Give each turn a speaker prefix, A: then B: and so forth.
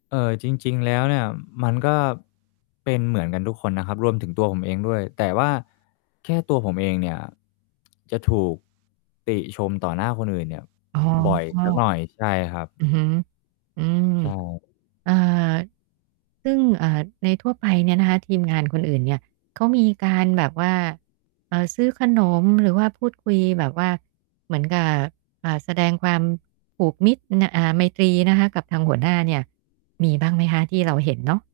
A: เอ่อ จริง ๆ แล้วเนี่ย มันก็ เป็นเหมือนกันทุกคนนะครับ รวมถึงตัวผมเองด้วย แต่ว่าแค่ตัวผมเองเนี่ย จะถูก ติชมต่อหน้าคนอื่นเนี่ย
B: อ๋อ
A: บ่อยสักหน่อย ใช่ครับ
B: อือฮึ อืม
A: ใช่
B: เอ่อ ซึ่ง เอ่อ ในทั่วไปเนี่ยนะคะ ทีมงานคนอื่นเนี่ย เขามีการแบบว่า เอ่อ ซื้อขนมหรือว่าพูดคุยแบบว่าเหมือนกับ อ่า แสดงความผูกมิตรน่ะ อ่า ไมตรีนะคะกับทางหัวหน้าเนี่ย มีบ้างไหมคะที่เราเห็นเนาะ?